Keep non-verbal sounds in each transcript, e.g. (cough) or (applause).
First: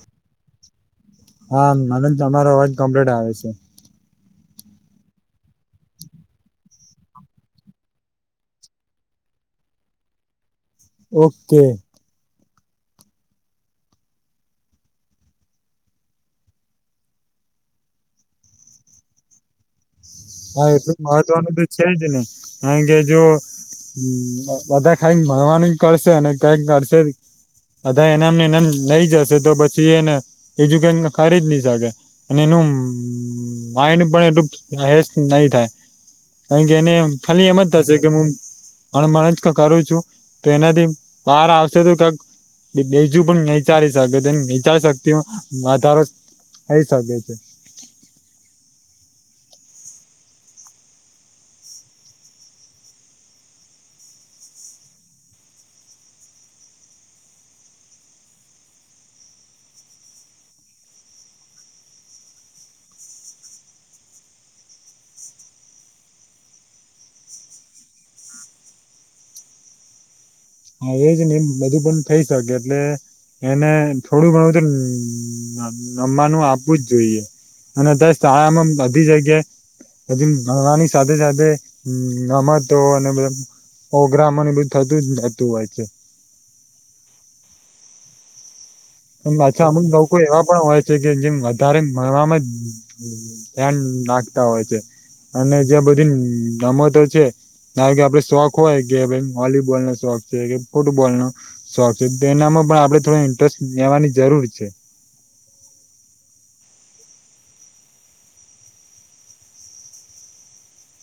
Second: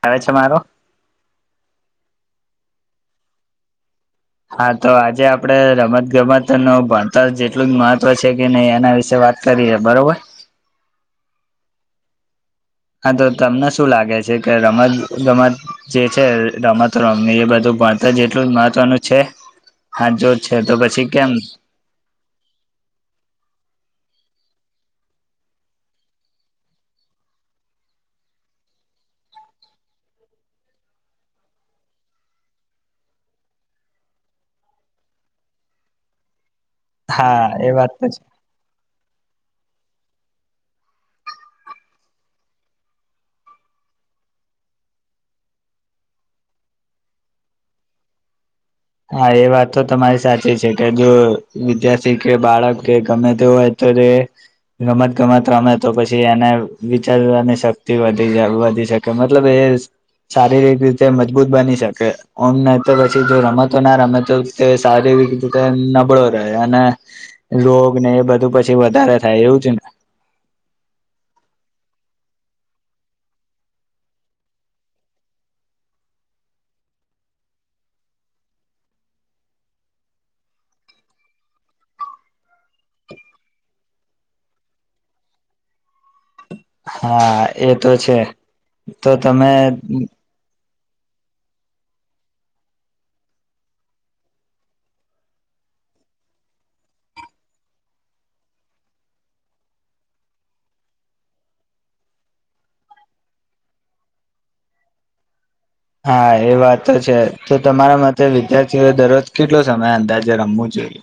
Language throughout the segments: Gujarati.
એ છે મારોું હા મને તમારો અવાજ કમ્પ્લીટ આવે છે. હા તો આજે આપડે રમત ગમત નું ભણતર જેટલું જ મહત્વ છે કે નહી એના વિશે વાત કરીએ બરોબર? ઓકે. હા તો તમને શું લાગે છે કે રમત ગમત જે છે રમતો રમવી એ બધું ભણતર જેટલું જ મહત્વનું છે? હા જો છે હા તો એટલું પછી કેમ મહત્વનું તો છે જ ને કારણ કે જો બધા ખાલી ભરવાનું કરશે અને કઈક કરશે અધા એનામને એનામ લઈ જશે તો પછી એને એજુકેશ (unintelligible) અને એનું મા એ પણ (unintelligible) નહી થાય કારણ કે એને હા ખાલી એમ જ એ વાત થશે તો છે કે હું અને મનેજ કરું છું તો એનાથી બહાર આવશે તો કક બીજું પણ વિચારી શકે વિચાર શક્તિમાં વધારો થઈ શકેે છે. હા એ વાત તો તમારી સાચી છે કે જો વિદ્યાર્થી કે બાળક કે ગમે તે હોય ત્યારે ગમત ગમત રમે તો પછી એને વિચારવાની શક્તિ વધી જ વધી શકે મતલબ એ શારીરિક રીતે મજબૂત બની શકે ઓમ નઈ તો પછી જો રમત ના રમે તો તે શારીરિક રીતે નબળો રહે અને રોગ ને એ બધું પછી વધારે થાય એવું છે ને હા એજ ને એમ બધું પણ થઈ શકે એટલે એને થોડું ઘણું તો અમ નમવાનું આપવું જ જોઈએ અને (unintelligible) બધી જગ્યાએ પછી ભણવાની સાથે સાથે રમતો અનેધ ઓગ્રામ ને બધું થતું જ થતું હોય છે હા એતો છે. તો તમે પાછા અમુક લોકો એવા પણ હોય છે કે જેમ વધારે મળવાવામાં ધ્યાન નાખતા હોય છે. અને જ્યાં બધી રમતો છે ના કે આપડે શોખ હોય કે ભાઈ વોલીબોલ નો શોખ છે કે ફૂટબોલનો શોખ છે એનામાં પણ આપડે થોડો ઇન્ટરેસ્ટ લેવાની જરૂર છે હા એ વાત તો છે તો તમારા મતે વિદ્યાર્થીઓએ દરરોજ કેટલો સમય અંદાજે રમવું જોઈએ.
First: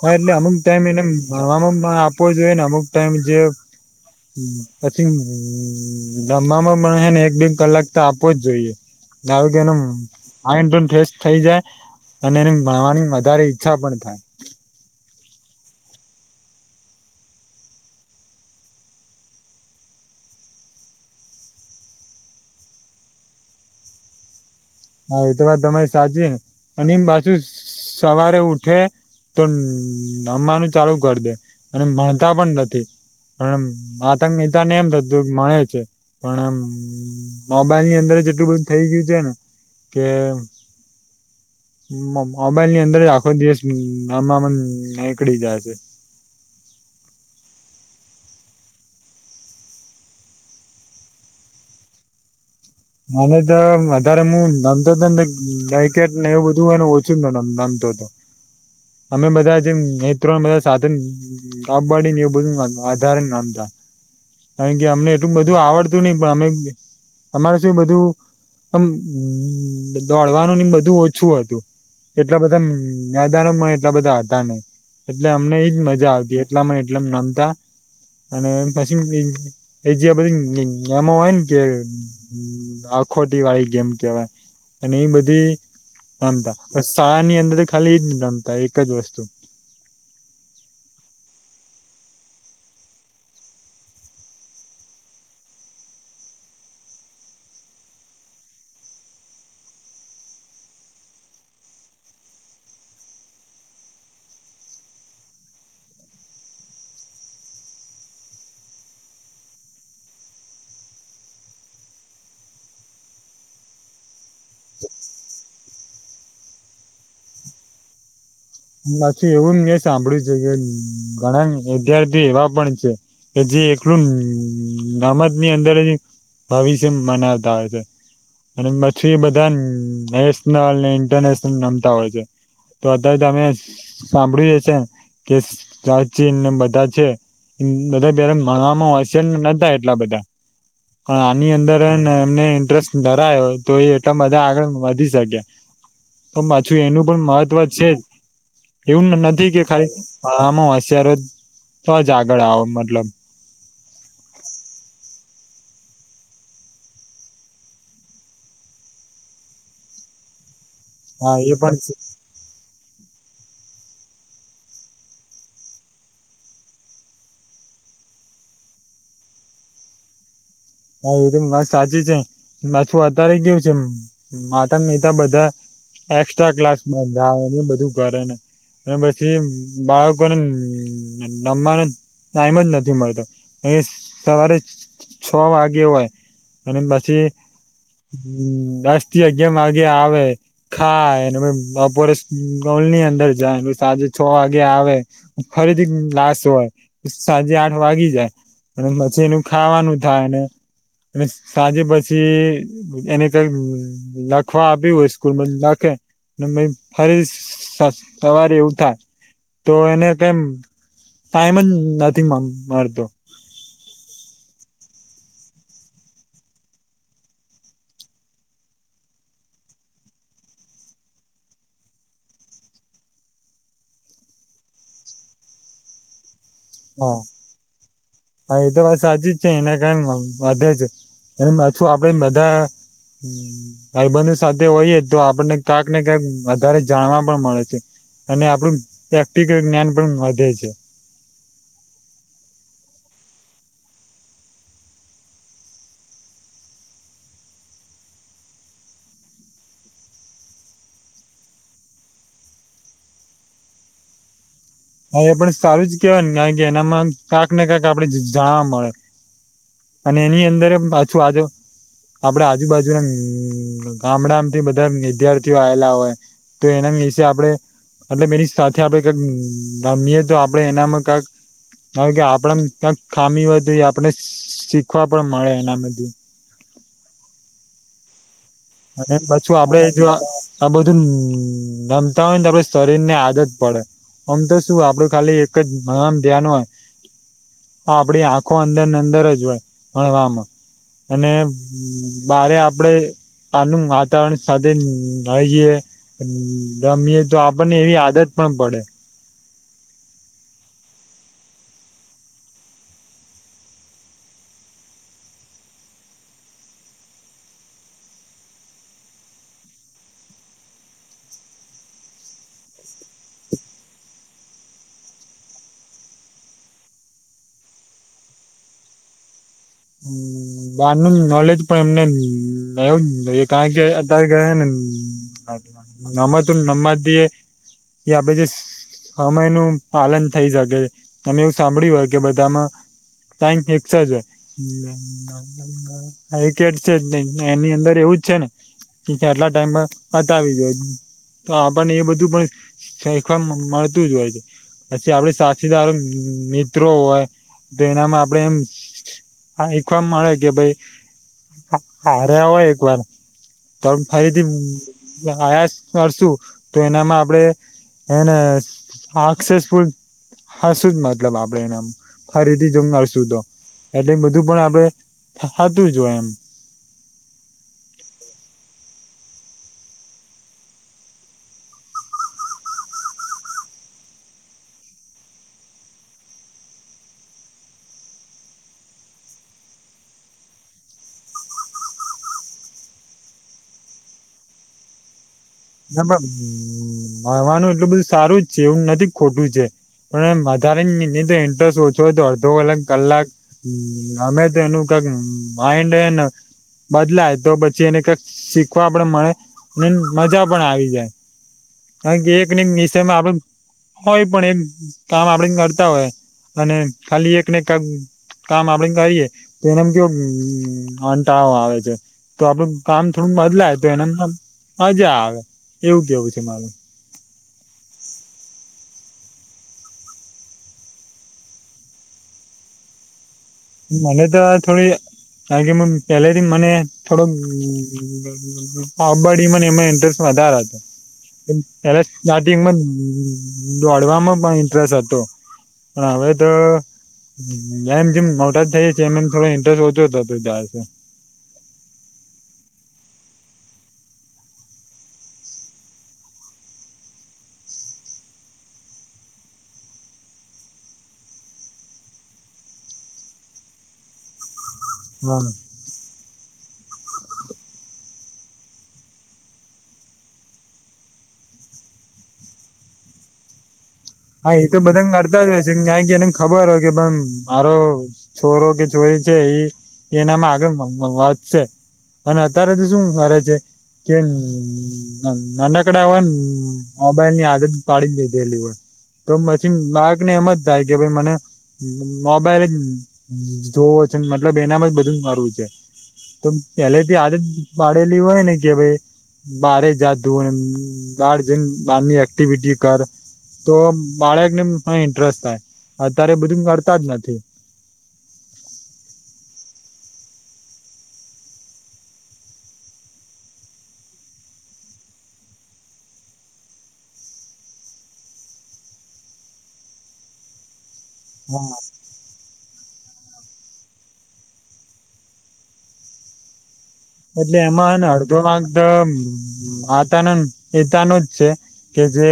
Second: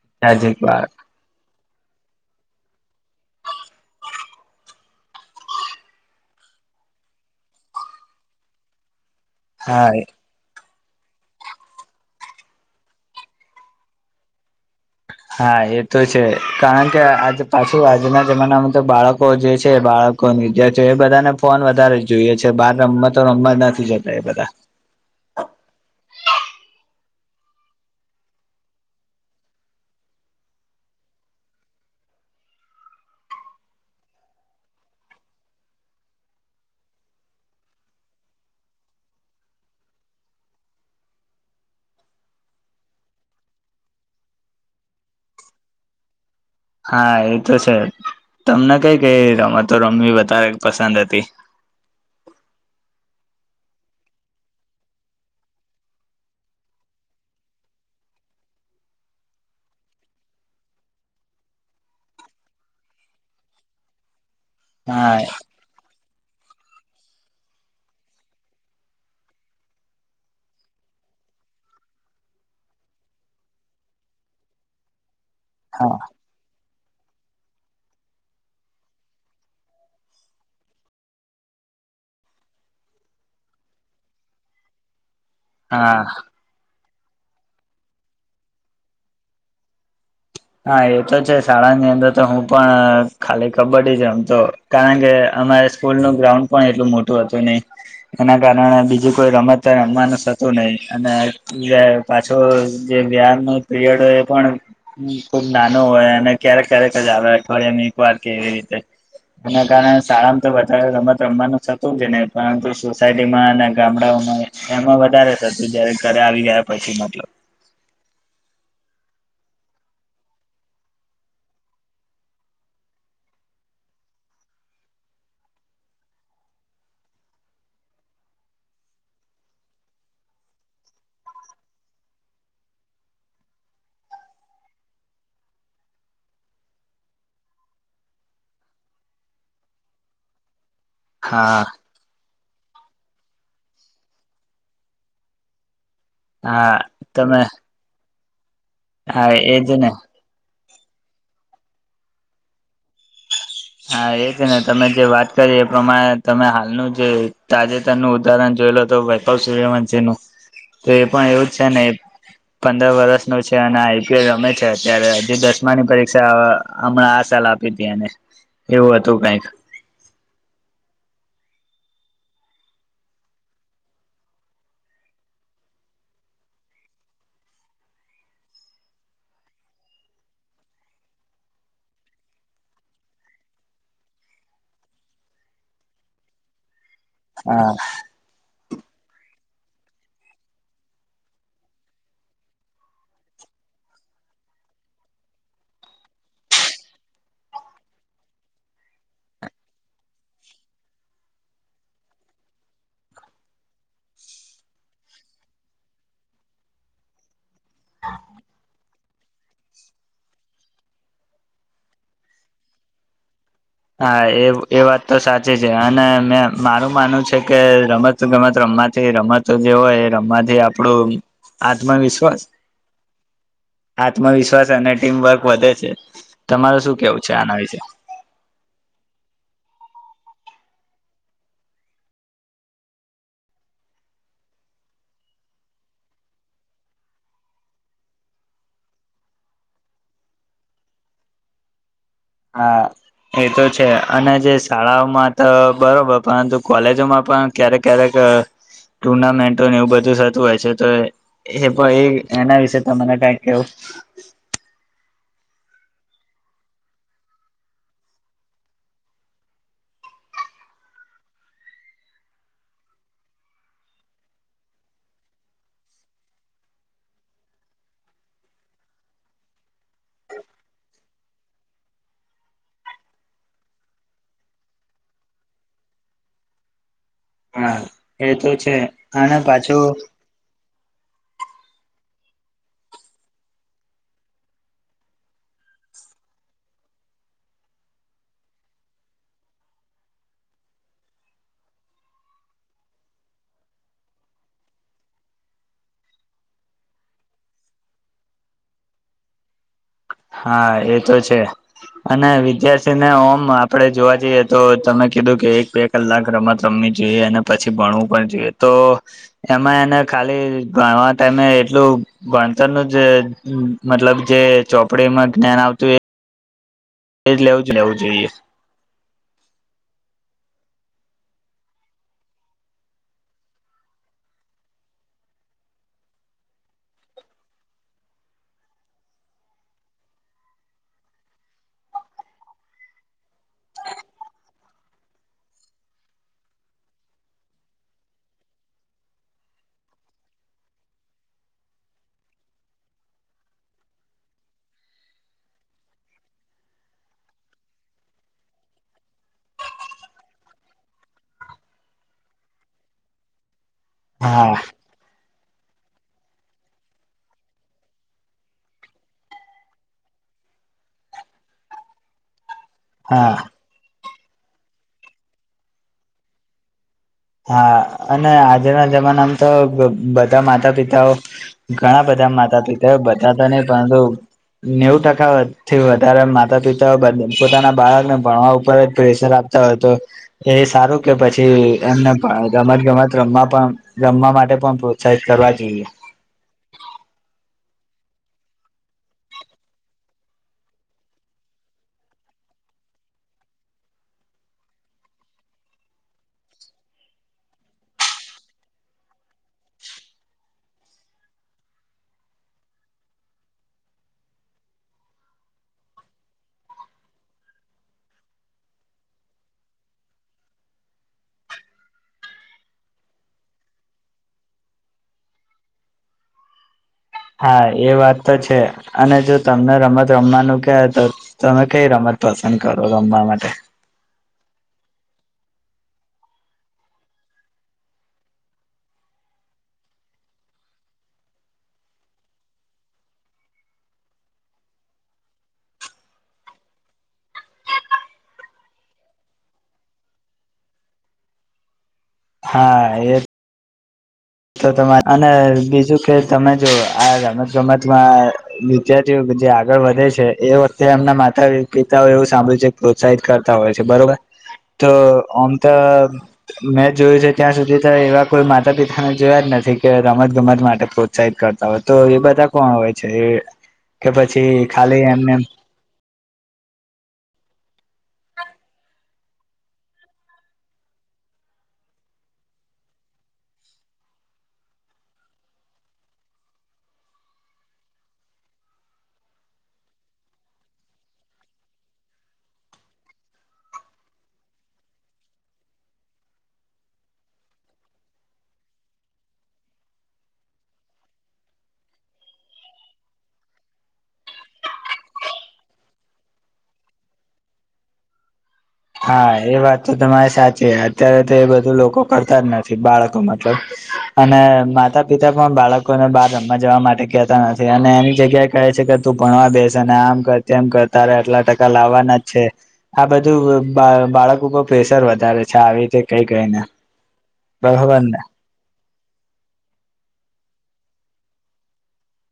હા એટલે અમુક સાજીક બાર ટાઈમ એને ભણવામાં પણ આપવો જોઈએ ને અમુક ટાઈમ જે પછી રમવામાં પણ હેને એક બે કલાક તો આપવો જ જોઈએ. નાવગેનું હા આ (unintelligible) ફ્રેશ થઈ જાય અને એને ભણવાની વધારે ઈચ્છા પણ થાય. હા એ તો છે કારણ કે આજે પાછું આજના જમાનામાં તો બાળકો જે છે બા એ બધાને ફોન વધારે જ જોઈએ છે બાર રમતતો રમવા નથી જતા એ બધા. હા એ તો વાત તમારી સાચી ને અને બાછુ સવારે ઉઠે તો નમવાનું ચાલુ કરી દે અને માણતા પણ નથી. હમ માતા પિતા ને એમ થતું હોય કે ભણે છે. પણ આમ મોબાઈલ ની અંદર જેટલું બધું થઇ ગયું છે ને કેમ? મોબાઈલ ની અંદર જ આખો દિવસ આમમન નીકળી જાય છે. (unintelligible) હા એ તો છે. તમને કઈ કઈ રમે તો રમી વધારે પસંદ હતી? (unintelligible) અને તો વધારે મુ નમતો તો ગાય કેટ ને એવું બધું હેને ઓછુંમ (unintelligible) દોધ- - અમે બધા જે નેત્રોને બધા સાધન કડીને એવું બધું આધાર નામતા- - કારણ કે અમને હા એટલું બધું આવડતું નહી- - પણ અમે અમારે શું બધું આમ દોડવાનું ને બધું ઓછું હતું. એટલા બધા મેદાનોમાં એટલા બધા હતા ની એટલે અમને એજ હા મજા આવતી હતી. એટલા એટલા નમતા- - અને પછી એ જે બધી એમ હોય ને કે- - હ આખોટી વાળી ગેમ કેવાય અને એ બધી હા નામતા- - બ શાળા ની અંદર તો ખાલી જ રમતા એક જ વસ્તુ. હા એ તો છે શાળાની અંદર તો હું પણ ખાલી કબડ્ડી જ રમતો કારણ કે- - અમારે સ્કૂલ નું ગ્રાઉન્ડ પણ એટલું મોટું હતું નહી. એના કારણે બીજી કોઈ રમત રમવાનું થતું નહી અને પાછો- - વ્યાન ન પીરિયડ હોય એ પણ- - ખુબ નાનું હોય અને ક્યારેક ક્યારેક જ આવે અઠવાડિયા એ એક વાર કેવી રીતે. એના કારણે શાળામાં તો વધારે રમત રમવાનું થતું જ નહી પરંતુ સોસાયટીમાં અને ગામડામાં- - એમાં વધારે થતું જયારે ઘરે આવી ગયા પછી મતલબ- - પછી એવું મે સાંભળ્યું છે કે ઘણા વિદ્યાર્થી એવા પણ છે- - કે જે એકલું ગમત ની અંદર- - ભવિષ્યમ મનાવતા હોય છે. અને પછી એ બધા નેશનલ ને ઇન્ટરનેશનલ રમતા હોય છે. તો અધ્યારે અમે સાંભળ્યું હ છે કેચી બધા છે. બધા પ્યારે ભણવામાં હશે ને નતા એટલા બધા. પણ આની હા અંદર એમને- - ઇન્ટરેસ્ટ નરા તો એ એટલા બધા આગળ વધી શકે્યા- - તો હા માછું એનું પણ તમે મહત્વ છે જ- - એવું હા નથી કે એજ ને ખાલી આમ હશિયાર તો જ આગળ આવો મતલબ- - હા એ છે ને તમે જે વાત- - એ પ્રમાણે તમે હાલનું જે તાજેતરનું ઉદાહરણ જોયે લો તો વૈભવ સૂર્યવંશ- - તો એ પણ એવું જ છે ને પંદર વરષ ન છે અને- - રમે છે અત્યારે જે દસમાની પરીક્ષા હમણાં આ સાલ આપી હતી. એવું હતું કઈક. હા એ તો વાત સાચી છે બું અત્યારે કેવું છે માતા મિતા બધા? એક્સ્ટ્રા ક્લાસમાંંધાવ એ બધું કરે ને. અને પછી બાળકોને રમવાનું. ટાઈમ જ નથી મળતો અ સવારે- - છ વાગે હોય અને પછી હા આજથી અગયા ગયાર માર્ગે આવે ખાયને બપોર મોલની અંદર જાય એ સાંજે છ વાગે આવે ફરીથી લાશ હોય સાંજે આઠ વાગી જાય અને પછી એનું ખાવાનું થાય ને અને સાંજે પછી એની લખવા આપ્યું હોય સ્કૂલમાં લખે ફરી સવારે એવું થાય તો એને કેમ ટાઈમ જ નથી મળતો હા એ એ વાત તો સાચી છે, અને મે મારું માનવું છે, કે રમત ગમત રમ માથી રમત જે હોય રમાથી આપડું આત્મવિશ્વાસ આત્મવિશ્વાસ અને ટીમવર્ક વધે છે. તમારે શું કેવું છે આના વિશે? હા એ તો વા સાચી જ છે, એના કારણે વધે છે, અને પાછું આપડે બધા ભાઈ બંધ સાથે હોયએ તો આપણને ક્યાંક ને ક્યાંક વધારે જાણવા પણ મળે છે. અને આપણું વયતિક જ્ઞાન પણ વધે છે. હા. એ તો છે, અને જે શાળાઓમાં તો બરોબર પરંતુ કોલેજોમાં પણ ક્યારેક ક્યારેક (unintelligible) ટુર્નામેન્ટોને એવું બધું થતું હોય છે, તો એ એ એના વિશેને કાય કેવું (inaudible) હા એ પણ સારું જ કેવાય ને કારણ કે એનામાં ક્યાંક ને ક્યાંક આપડે જાણવા મળે અને એની અંદર પાછું આજો આપડે આજુબાજુના ગામણાથી બધા વિદ્યાર્થીઓ આવેલા હોય તો એના વિશેે આપડે એટલે એની સાથે આપડે કઈક ગમીએે તો આપડે એનામાં કંક કારણ કે આપણે ક્યાંક ખામી હોય તો એ આપણે શીખવા પણ મળે એનામાંથી હ હા એ તો અને એમ પાછું આપડે જો આ બધું ગમતા હોય ને આપડું શરીરની આદત પડે આમ તો શું આપડું ખાલી એક જ આમ ધ્યાન હોય હા આપડી આંખો અંદરને અંદર જ હોય ભણવામાં અને બારે આપડે આનુ વાતાવરણ સાધે થયે રમીએ તો આપણને એવી આદત પણ પડે હા એ તો છે. અને વિદ્યાર્થીને ઓમ આપડે જોવા જઈએ તો તમે કીધું કે એક બે કલાક રમત રમ વી જોઈએ અને પછી ભણવું પણ જોઈએ તો એમાં એને ખાલી ભણવા ટાઈમે એટલું ખુબ ભણતરનું જે મતલબ જે ચોપડીમાં જ્ઞાન આવતું એ એ જ લેવું જ લેવું જોઈએ બારનું નોલેજ પણ એમને એવું કારણ કે તારે ઘરે હે ને નમતું નમત દીએ એ આપડે જે સમયનું પાલન થઈ શકે અમે એવું સાંભળ્યું હોય કે બધામાં ટાઈમ એકક્સા જ હોય કે જ છે, એની અંદર એવું જ છે, ને કેમકે આટલા ટાઈમમા હતા આવી ગયો તો આપણને એ બધું પણ શીખવા મળતું જ હોય છે. પછી આપડે સાથીદારો મિત્રો હોય તો એનામાં આપડે એમ હા એકવાર મળે કે ભાઈ હારયા હોય એક વાર તો ફરીથી હા પ્રયાસ કરશું તો એનામાં આપડે એને હક્સેસફુલ હશું જ મતલબ આપડે એનામ ફરી થી જંગઆવ સુ હા તો એટલે બધું પણ આપડે હ હતું જોય એમ. હા, અને આજના જમાનામ તો બધા માતા-પિતાઓ ઘણા બ બધા માતા-પિતાઓ બધા તો નઈ પરંતુ નેવુ ટકાથી વધારે માતા-પિતાઓ પોતાના બાળકને ભણવા ઉપર જ પ્રેશર આપ તા હોય તો એ સારું કે પછી એમને રમત-ગમત રમવા પણ રમવા માટે પણ પ્રોત્સાહિત કરવા જોઈએ ના, ભણવાનું એટલું બધું સારું જ છે. એવું નથી ખોટું છે. પણ એમ વધારે ની તો ઇન્ટરેસ્ટ ઓછો હોય તો અડધો કલાક-કલાક. અમે તો એનું માઈન્ડ હેન બદલાય તો પછી એને કંઈક શીખવા પણ મળે, ને મજા પણ આવી જાય. કારણ કે એક ને એક વિષયમાં આપડે હોય પણ એક કામ આપડે કરતા હોય. અને ખાલી એક ને એક કામ આપડે કરીએ તો એનામ કેવુ હંટાળો આવે છે. તો આપડું કામ થોડું બદલાય તો એને મજા આવે. એવું કેવું છે મારું. હા, એ વાત તો છે અને જો તમને રમત રમવાનું કે તો તમે કઈ રમત પસંદ કરો ગમવા માટે. મને તો થોડી કારણ કે મમ પેલેથી મને થોડોક કબ્બડી મને એમાં ઇન્ટરેસ્ટ વધાર હતો. પેલા સ્ટાર્ટિંગમાં દોડવામાં પણ ઇન્ટરેસ્ટ હતો. પણ હવે તો એમ જેમ ટા થઈ છીએ એમ એમ થોડો ઇન્ટરેસ્ટ ઓછો થતો જાય છે. હા, એ તો તમાર અન બીજું કે તમે જો આ રમત-ગમતમાં વિદ્યાર્થીઓ જે આગળ વધે છે એ વખતે એમના માતાઓ -પિતાઓ એવું સાંભળ્યું છે, પ્રોત્સાહિત કરતા હોય છે બરોબર. તો હા આમ તો મે જોયું છે, ત્યાં સુધી તો એવા કોઈ માતા-પિતા જોયા જ નથી, કે રમત-ગમત માટે પ્રોત્સાહિત કરતા હોય તો એ બધા કોણ હોય છે એ કે પછી હા, એ તો ખાલી બધાન એમને નડતા જ હોય છે. કારણ કે એને ખબર હોય કે મારો છોરો કે છોરી છે એ એનામાં આગળ વધશે. અને અત્યારે તો શું કરે છે. કે નાનાકડા હોયન મોબાઈલની આદત પાડી જ દીધેલી હોય. તો પછી બાળકને એમ જ થાય કે ભઈ મને મોબાઈલ જ જોવો છે. મતલબ એનામાં જ બધું મરવું છે. તો પેલેથી આદત પાડેલી હોય ને કે ભઈ બારે જાતું એમ બાર જઈન બહારની એક્ટિવિટી કર. તો બાળકને પણ ઇન્ટરેસ્ટ થાય. અત્યારે બધું કરતા જ નથી. સાચે, અત્યારે તો એ બધું લોકો કરતા જ નથી બાળકો મતલબ અને માતા-પિતા બાળકોને બાર રમવા જવા માટે કહેતા નથી. અને એની જગ્યાએ કહે છે કે તું ભણવા બેસ અને આમ તેમ કર તારે આટલા ટકા લાવાના જ છે. આ બધું બા બાળકો પર પ્રેશર વધારે છે. આવી રીતે કઈ કઈ ને. એટલે એમાં હેને અડધો વાક માતાનોને પિતાનો જ છે. કે જે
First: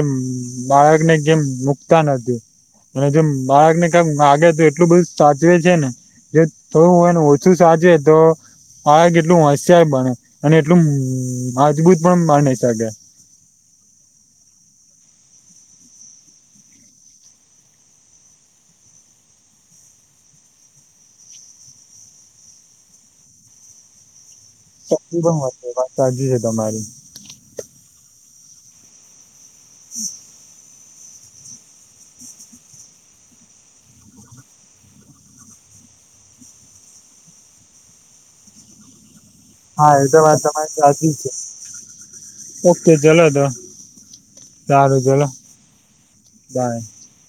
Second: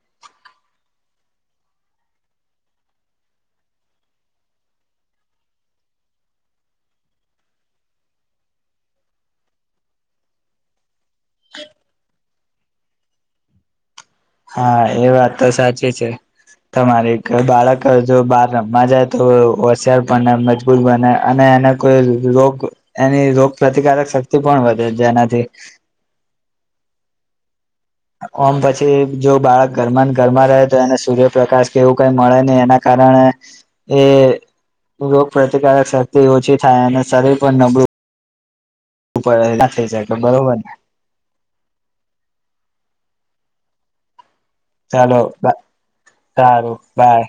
બાળકને કેમ મુકતા નથી. અને જો મ બાળકને કાંઈક વાગે તો એટલું બધું સાચવે છે ને જો થોડું હોયને ઓછું સાચવે તો બાળક કેટલું હોશ યાર બને. અને એટલું મજબૂત પણ બની શકે. હા, એ વાત તો સાચી છે. તમારી કે બાળક જો બહાર રમવા જાય તો હોશિયાર બને, મજબૂત બને, અને અને કોઈ રોગ એની રોગ પ્રતિકારક શ થી પણ વધે શક્તિ પણ જેનાથી વધે વાત સાચી છે તમારી ઓમ પછી જો બાળક ઘરમાં ઘરમાં રહે એ સૂર્યપ્રકાશ કેવું કઈ મળે નહી એના કારણે એ રોગ પ્રતિકારક શક્તિ ઓછી થાય અને શરીર પણ નબળું પડે ના થઈ હા એ શકે તો વાત બરોબર ને તમારી સાચી છે ઓકે ચલો તો સારું ચાલો ચલો સારું બાય